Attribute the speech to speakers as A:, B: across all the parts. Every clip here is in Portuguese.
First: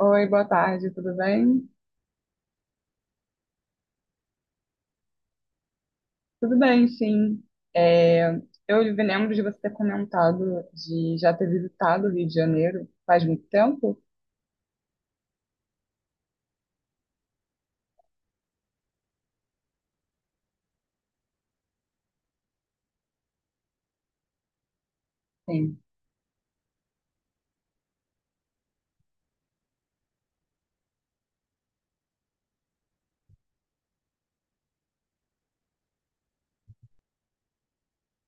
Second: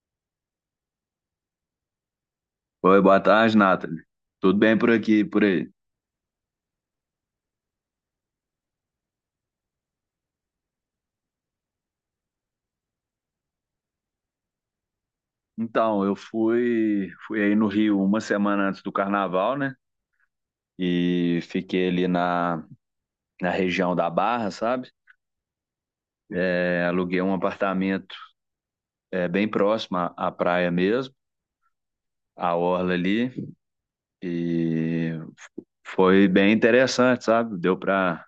A: Oi, boa tarde, tudo bem?
B: Oi, boa tarde, Nathalie. Tudo bem por aqui, e por aí?
A: Tudo bem, sim. É, eu lembro de você ter comentado de já ter visitado o Rio de Janeiro faz muito tempo?
B: Então, eu fui aí no Rio uma semana antes do carnaval, né? E fiquei ali na região da Barra, sabe?
A: Sim.
B: Aluguei um apartamento, bem próximo à praia mesmo, à orla ali. E foi bem interessante, sabe? Deu para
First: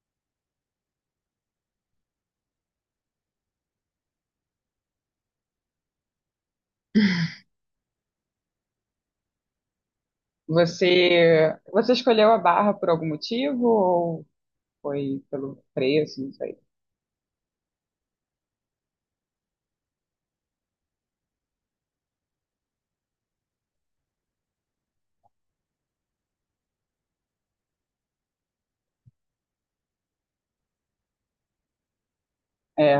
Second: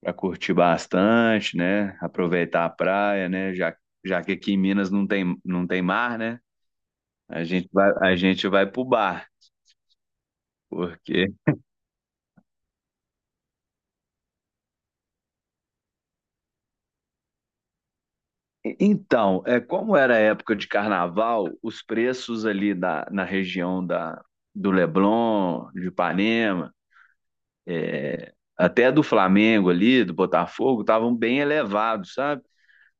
B: para curtir bastante, né? Aproveitar a praia, né? Já que aqui em Minas não tem mar, né? A gente vai pro bar. Porque...
A: Você escolheu a Barra por algum motivo ou foi pelo preço? Não sei.
B: Então, como era a época de carnaval, os preços ali da na região do Leblon, de Ipanema, até do Flamengo ali, do Botafogo, estavam bem elevados, sabe?
A: É,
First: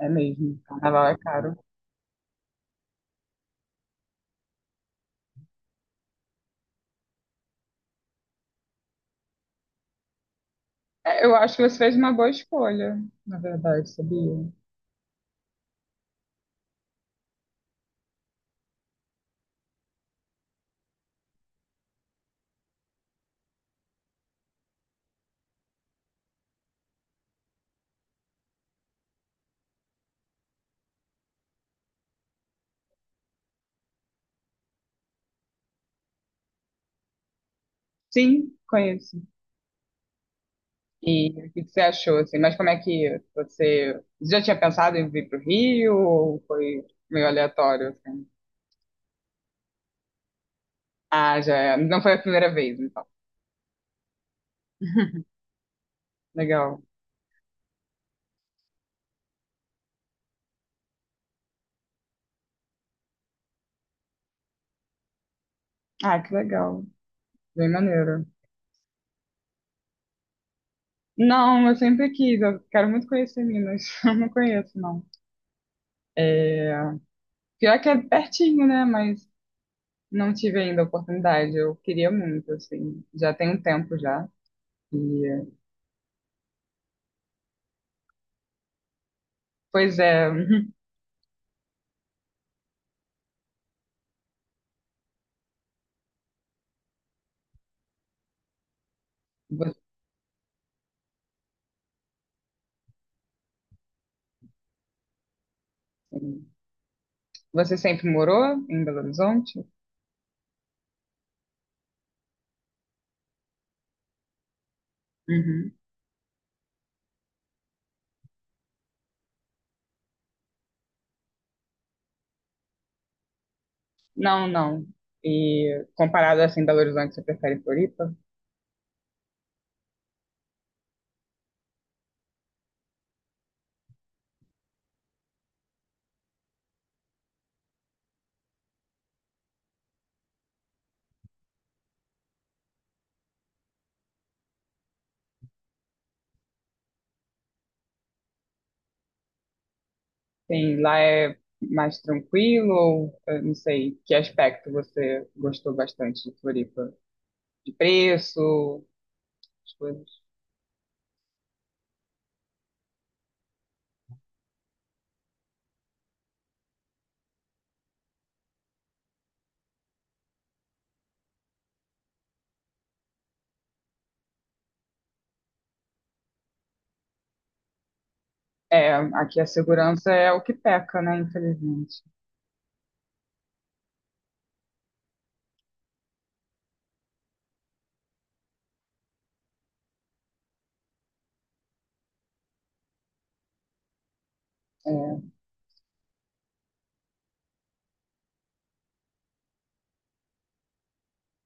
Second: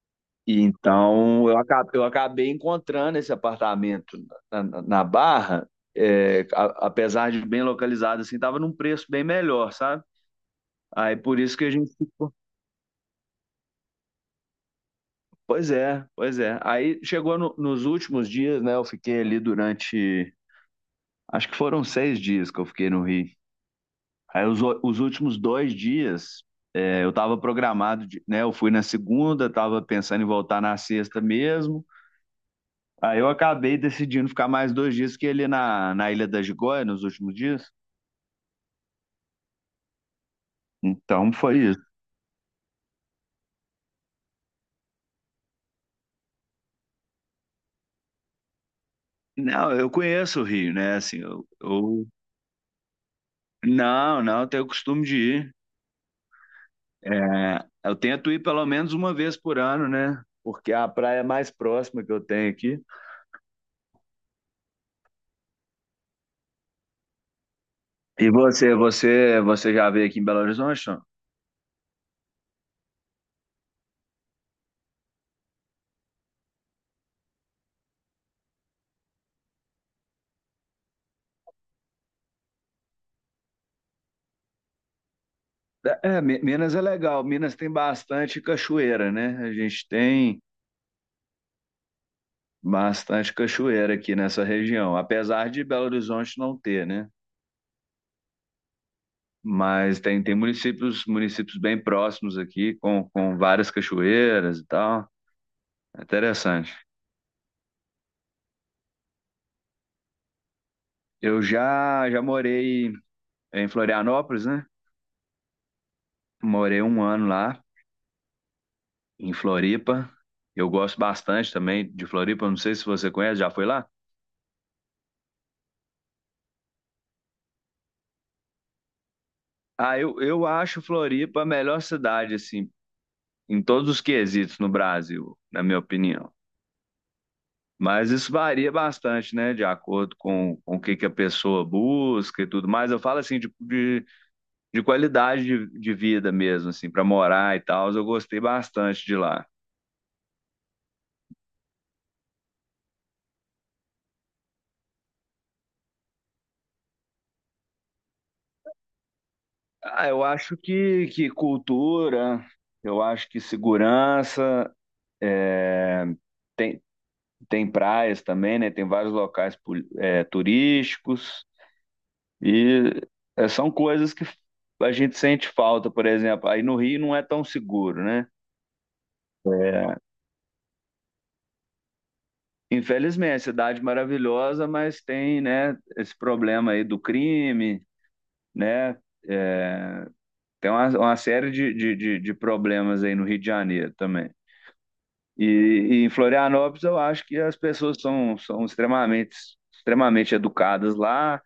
A: é mesmo.
B: E
A: Carnaval é
B: então eu
A: caro.
B: acabei, eu acabei encontrando esse apartamento na Barra, apesar de bem localizado, assim, estava num preço bem melhor, sabe? Aí
A: É, eu
B: por
A: acho
B: isso
A: que
B: que a
A: você
B: gente.
A: fez uma boa escolha, na verdade, sabia?
B: Pois é, pois é. Aí chegou nos últimos dias, né? Eu fiquei ali durante. Acho que foram 6 dias que eu fiquei no Rio. Aí os últimos 2 dias, eu estava programado, né? Eu fui na segunda, estava pensando em voltar na sexta mesmo. Aí eu acabei decidindo ficar mais 2 dias que ele na Ilha da Gigoia nos últimos dias.
A: Sim, conheço. E
B: Então
A: o
B: foi
A: que que você
B: isso.
A: achou, assim? Mas como é que você. Você já tinha pensado em vir pro Rio ou foi meio aleatório, assim?
B: Não, eu conheço o Rio, né? Assim,
A: Ah,
B: eu,
A: já é. Não
B: eu...
A: foi a primeira vez, então.
B: Não, não, eu tenho o costume de ir.
A: Legal.
B: Eu tento ir pelo menos uma vez por ano, né? Porque é a praia mais próxima que eu tenho aqui.
A: Ah, que legal. Bem maneiro.
B: E você já veio aqui em Belo Horizonte? Não?
A: Não, eu sempre quis. Eu quero muito conhecer Minas. Eu não conheço, não. É. Pior que é pertinho, né? Mas não tive ainda a oportunidade. Eu queria muito, assim. Já tem um tempo já. E.
B: Minas é legal. Minas tem bastante cachoeira, né? A gente
A: Pois é.
B: tem bastante cachoeira aqui nessa região, apesar de Belo Horizonte não ter, né?
A: Você,
B: Mas tem municípios, municípios bem próximos aqui, com várias cachoeiras e tal. É interessante.
A: você sempre morou em Belo Horizonte?
B: Eu já morei em Florianópolis, né?
A: Uhum.
B: Morei um ano lá, em Floripa. Eu gosto bastante também de Floripa. Não sei se você conhece, já foi lá?
A: Não, não. E comparado assim, Belo Horizonte, você prefere Floripa?
B: Ah, eu acho Floripa a melhor cidade, assim, em todos os quesitos no Brasil, na minha opinião. Mas isso varia bastante, né, de acordo com o que a pessoa busca e tudo mais. Eu falo, assim, de qualidade de vida mesmo, assim, para morar e tal. Eu gostei bastante de lá.
A: Sim, lá é mais tranquilo ou eu não sei, que aspecto você gostou bastante de Floripa? De preço, as
B: Ah,
A: coisas.
B: eu acho que cultura, eu acho que segurança. É, tem, tem praias também, né? Tem vários locais turísticos e são coisas que a gente sente falta, por exemplo. Aí no Rio não é tão seguro, né?
A: É, aqui a segurança é o que peca, né? Infelizmente.
B: Infelizmente, é cidade maravilhosa, mas tem, né, esse problema aí do crime, né? É, Tem uma série de problemas aí no Rio de Janeiro também.
A: É,
B: E em Florianópolis eu acho que as pessoas são extremamente, extremamente educadas lá.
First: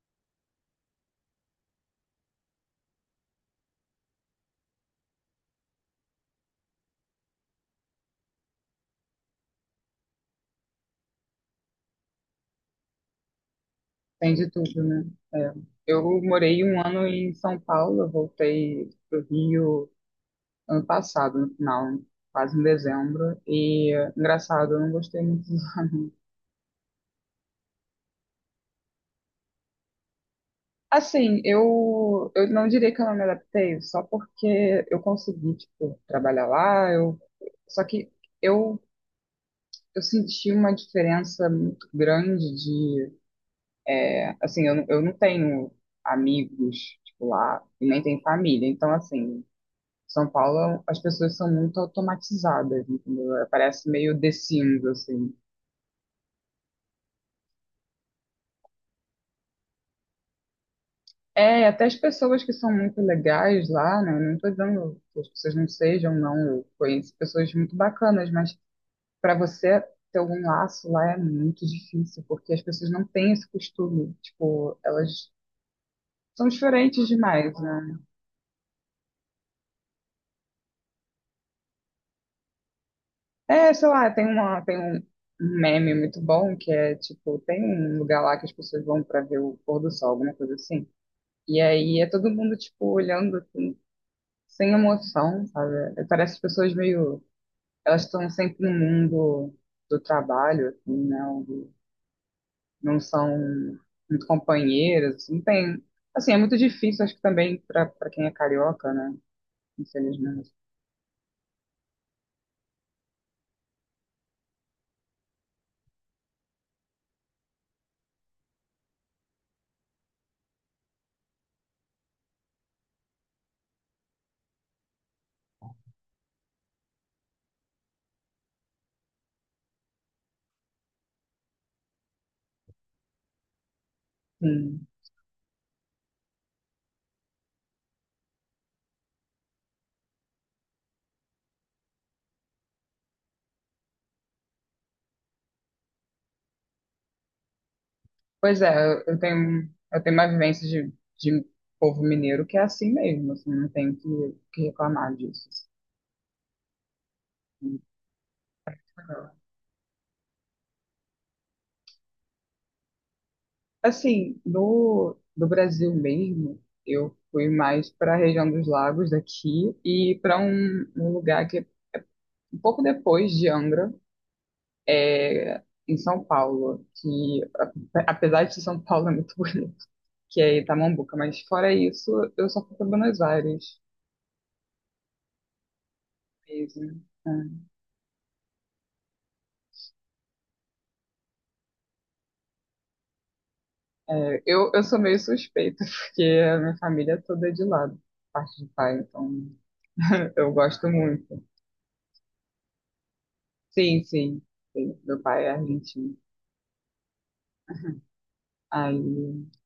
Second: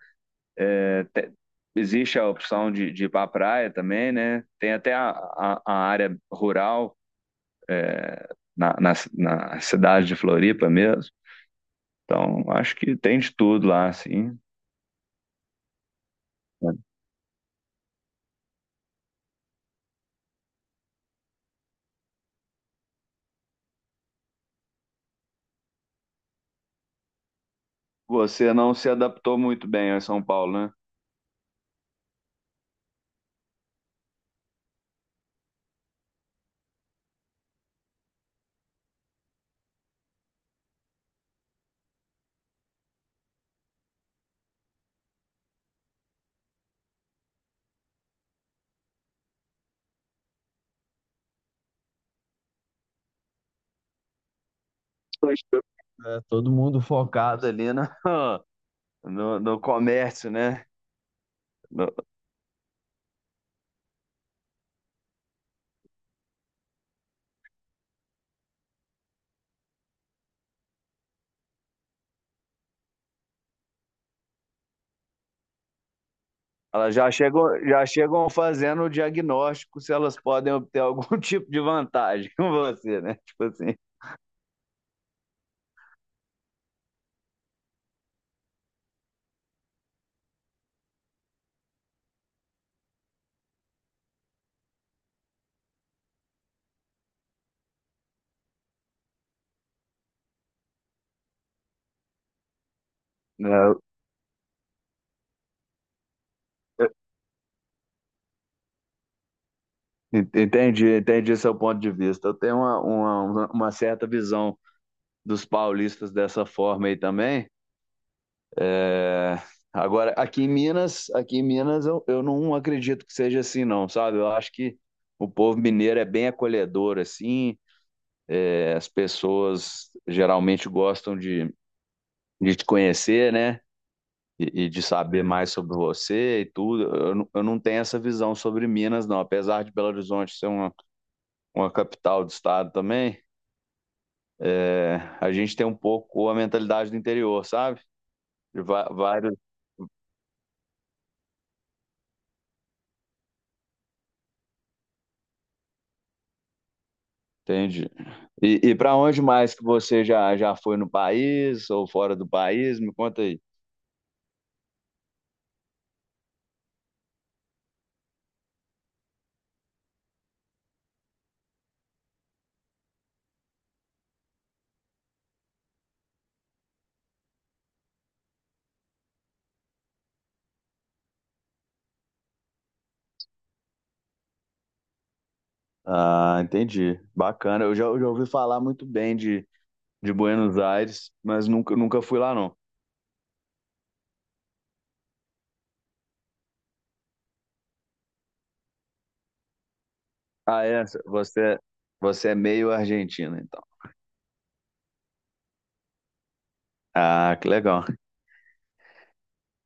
B: Te- Existe a opção de ir para a praia também, né? Tem até a área rural na cidade de Floripa mesmo. Então, acho que tem de tudo lá,
A: tem
B: assim.
A: de tudo, né? É. Eu morei um ano em São Paulo, eu voltei pro Rio ano passado, no final, quase em dezembro. E engraçado, eu não gostei muito.
B: Você não se adaptou muito bem a São Paulo, né?
A: Assim, eu não diria que eu não me adaptei, só porque eu consegui, tipo, trabalhar lá, eu, só que eu, eu, senti uma diferença muito grande de, assim, eu, eu não tenho amigos, tipo, lá, e nem tenho família, então, assim, São Paulo, as pessoas são muito automatizadas, entendeu? Parece meio The Sims, assim.
B: Pois é, todo mundo focado ali no, no comércio, né?
A: É, até as
B: No-
A: pessoas que são muito legais lá, né? Não tô dizendo que as pessoas não sejam, não. Eu conheço pessoas muito bacanas, mas para você ter algum laço lá é muito difícil, porque as pessoas não têm esse costume. Tipo, elas são
B: Elas
A: diferentes
B: já chegam,
A: demais,
B: já
A: né?
B: chegam fazendo o diagnóstico se elas podem obter algum tipo de vantagem com você, né? Tipo
A: É,
B: assim.
A: sei lá, tem uma, tem um meme muito bom que é tipo, tem um lugar lá que as pessoas vão para ver o pôr do sol, alguma coisa assim. E aí é todo mundo, tipo, olhando assim, sem emoção, sabe? É, parece as pessoas meio. Elas estão sempre no mundo do trabalho, assim, né? Não são
B: Né?
A: muito companheiras, assim, não tem. Assim, é muito difícil, acho que também para quem é carioca, né? Infelizmente.
B: Entendi, entendi seu ponto de vista. Eu tenho uma certa visão dos paulistas dessa forma aí também. É, Agora, aqui em Minas eu não acredito que seja assim, não, sabe? Eu acho que o povo mineiro é bem acolhedor, assim. As pessoas geralmente gostam de te conhecer, né? E de
A: Sim.
B: saber mais sobre você e tudo. Eu não tenho essa visão sobre Minas, não. Apesar de Belo Horizonte ser uma capital do estado também, a gente tem um pouco a mentalidade do interior, sabe?
A: Pois
B: De
A: é,
B: va- vários,
A: eu tenho uma vivência de povo mineiro que é assim mesmo, assim, não tem que reclamar disso. Assim.
B: entende? E para onde mais que você já foi no país ou fora do país? Me conta aí.
A: Assim, no Brasil mesmo, eu fui mais para a região dos lagos daqui e para um lugar que é um pouco depois de Angra, é, em São Paulo, que apesar de São Paulo é muito bonito, que é Itamambuca, mas fora isso, eu só fui para Buenos Aires
B: Ah, entendi.
A: mesmo.
B: Bacana. Eu já ouvi falar muito bem de Buenos Aires, mas nunca fui lá, não.
A: Eu sou meio suspeita, porque a minha família toda é de lá, parte de pai, então eu
B: Ah, é?
A: gosto muito.
B: Você é meio argentino, então.
A: Sim, sim, sim, meu pai é argentino.
B: Ah, que legal.
A: Aí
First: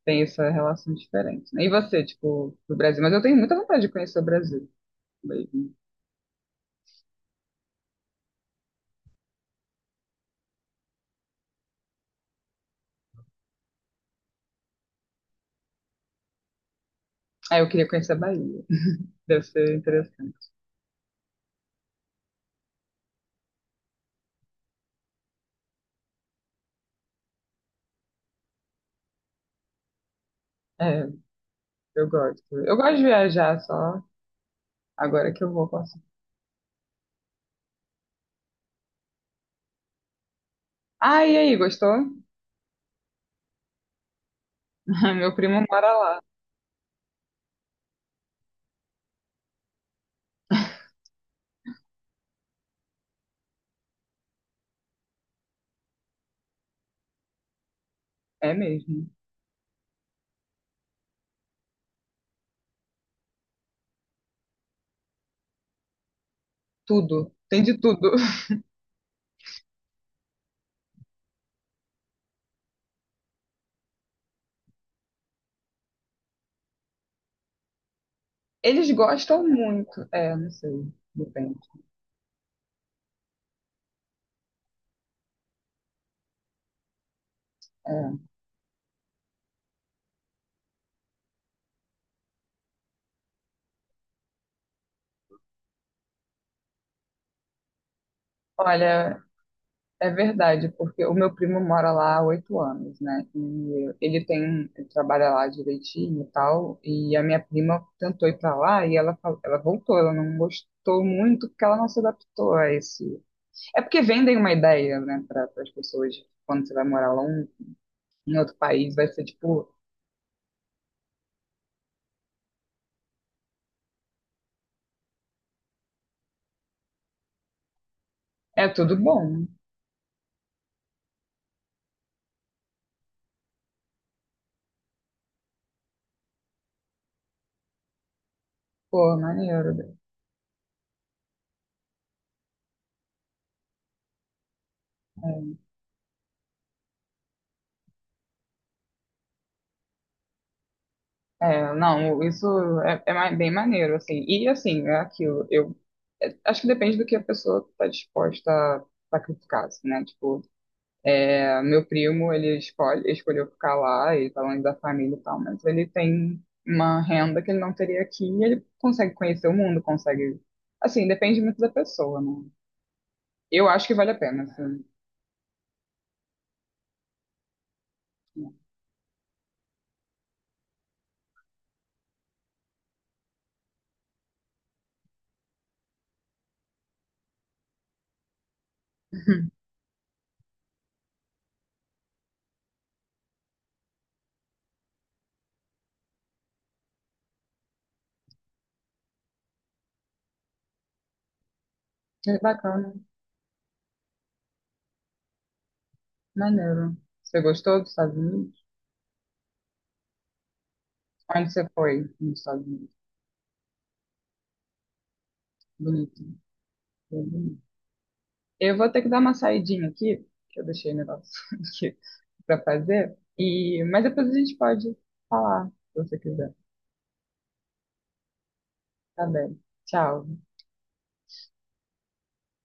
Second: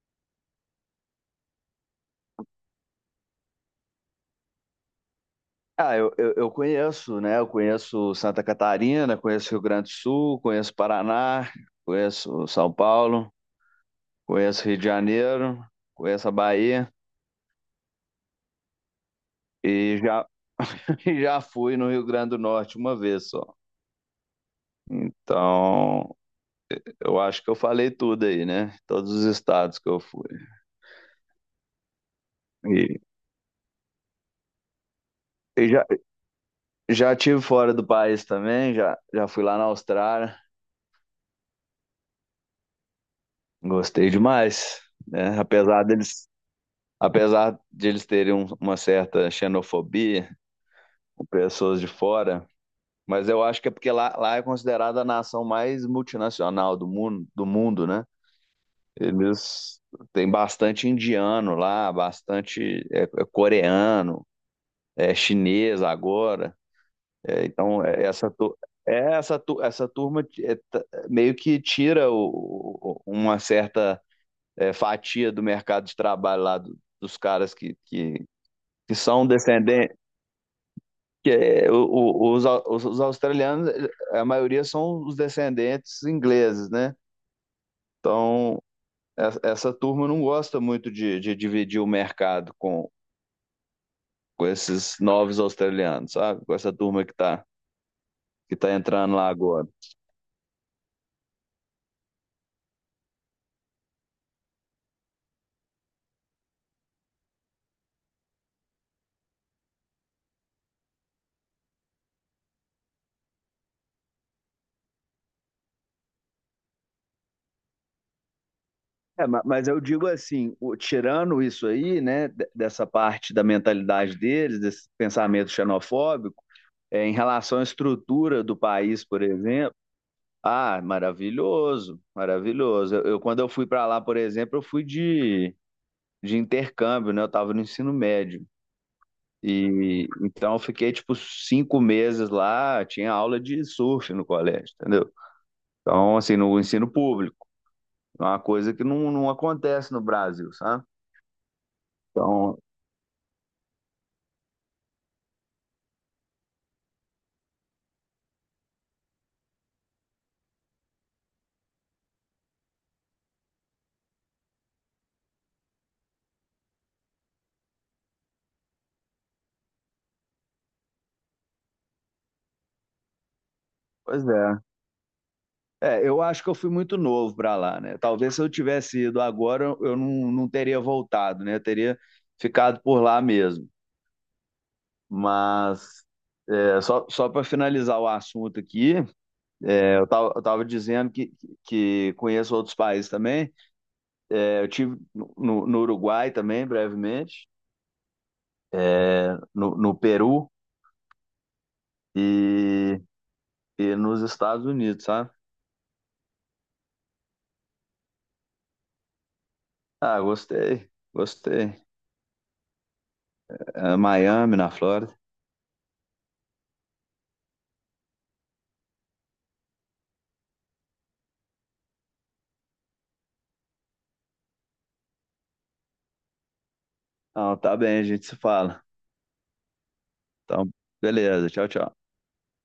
A: tem essa relação diferente, né? E você, tipo, do Brasil? Mas eu tenho muita vontade de conhecer o Brasil mesmo.
B: Ah, eu conheço, né? Eu conheço Santa Catarina, conheço Rio Grande do Sul, conheço Paraná, conheço São Paulo. Conheço Rio de Janeiro, conheço a Bahia
A: Aí eu queria conhecer a Bahia. Deve ser
B: e já,
A: interessante.
B: e já fui no Rio Grande do Norte uma vez só. Então, eu acho que eu falei tudo aí, né? Todos os estados que eu fui.
A: É, eu gosto. Eu gosto
B: E,
A: de viajar só agora que eu
B: e
A: vou
B: já,
A: passar.
B: já tive fora do país também, já fui lá na Austrália,
A: Ah, e aí, gostou?
B: gostei demais,
A: Meu
B: né?
A: primo
B: Apesar
A: mora lá.
B: deles, apesar de eles terem uma certa xenofobia com pessoas de fora, mas eu acho que é porque lá é considerada a nação mais multinacional do mundo, né?
A: É mesmo.
B: Eles têm bastante indiano lá, bastante coreano, chinês agora.
A: Tudo.
B: É,
A: Tem de
B: então, é,
A: tudo.
B: essa turma meio que tira uma certa fatia do mercado de trabalho lá dos caras que, que,
A: Eles
B: que são
A: gostam
B: descendentes.
A: muito. É, não sei.
B: Que,
A: Depende.
B: é, o- os, au- os australianos, a maioria são os descendentes ingleses, né?
A: É.
B: Então, essa turma não gosta muito de dividir o mercado com esses novos australianos, sabe? Com essa turma que tá entrando
A: Olha,
B: lá agora.
A: é verdade, porque o meu primo mora lá há 8 anos, né? E ele ele trabalha lá direitinho e tal. E a minha prima tentou ir pra lá e ela, ela voltou. Ela não gostou muito porque ela não se adaptou a esse. É porque vendem uma ideia, né, para as pessoas, tipo, quando você vai morar lá em outro país, vai ser
B: Mas
A: tipo,
B: eu digo assim, tirando isso aí, né, dessa parte da mentalidade deles, desse pensamento xenofóbico, em relação à estrutura do
A: é tudo
B: país, por
A: bom,
B: exemplo, ah, maravilhoso, maravilhoso. Quando eu fui para lá, por exemplo, eu fui de intercâmbio, né, eu estava no ensino médio.
A: pô, maneiro, né?
B: E então eu fiquei tipo 5 meses lá, tinha aula de surf no colégio, entendeu? Então, assim, no ensino público, é uma coisa que não acontece no Brasil, sabe?
A: É, é, não,
B: Então,
A: isso é bem maneiro, assim. E assim, é aquilo, eu acho que depende do que a pessoa está disposta a sacrificar, assim, né? Tipo, meu primo, ele escolheu ficar lá e tá longe da família e tal, mas ele tem uma renda que ele não teria aqui e ele consegue conhecer o mundo, consegue. Assim, depende muito da pessoa, né? Eu acho que vale a
B: pois
A: pena,
B: é.
A: assim.
B: Eu acho que eu fui muito novo para lá, né? Talvez se eu tivesse ido agora, eu não teria voltado, né? Eu teria ficado por lá mesmo. Mas, só para finalizar o assunto aqui, eu tava dizendo que conheço outros países também. Eu tive no Uruguai também, brevemente, no Peru
A: É bacana,
B: e, e nos Estados Unidos, sabe?
A: maneiro. Você gostou dos Estados Unidos?
B: Ah, gostei,
A: Onde você
B: gostei.
A: foi nos Estados Unidos?
B: Miami, na Flórida.
A: Bonito. Bem bonito. Eu vou ter que dar uma saidinha aqui, que eu deixei o negócio aqui para fazer. E. Mas depois a gente pode falar, se você quiser.
B: Então, tá bem, a gente se fala.
A: Tá bem. Tchau.
B: Então, beleza, tchau, tchau.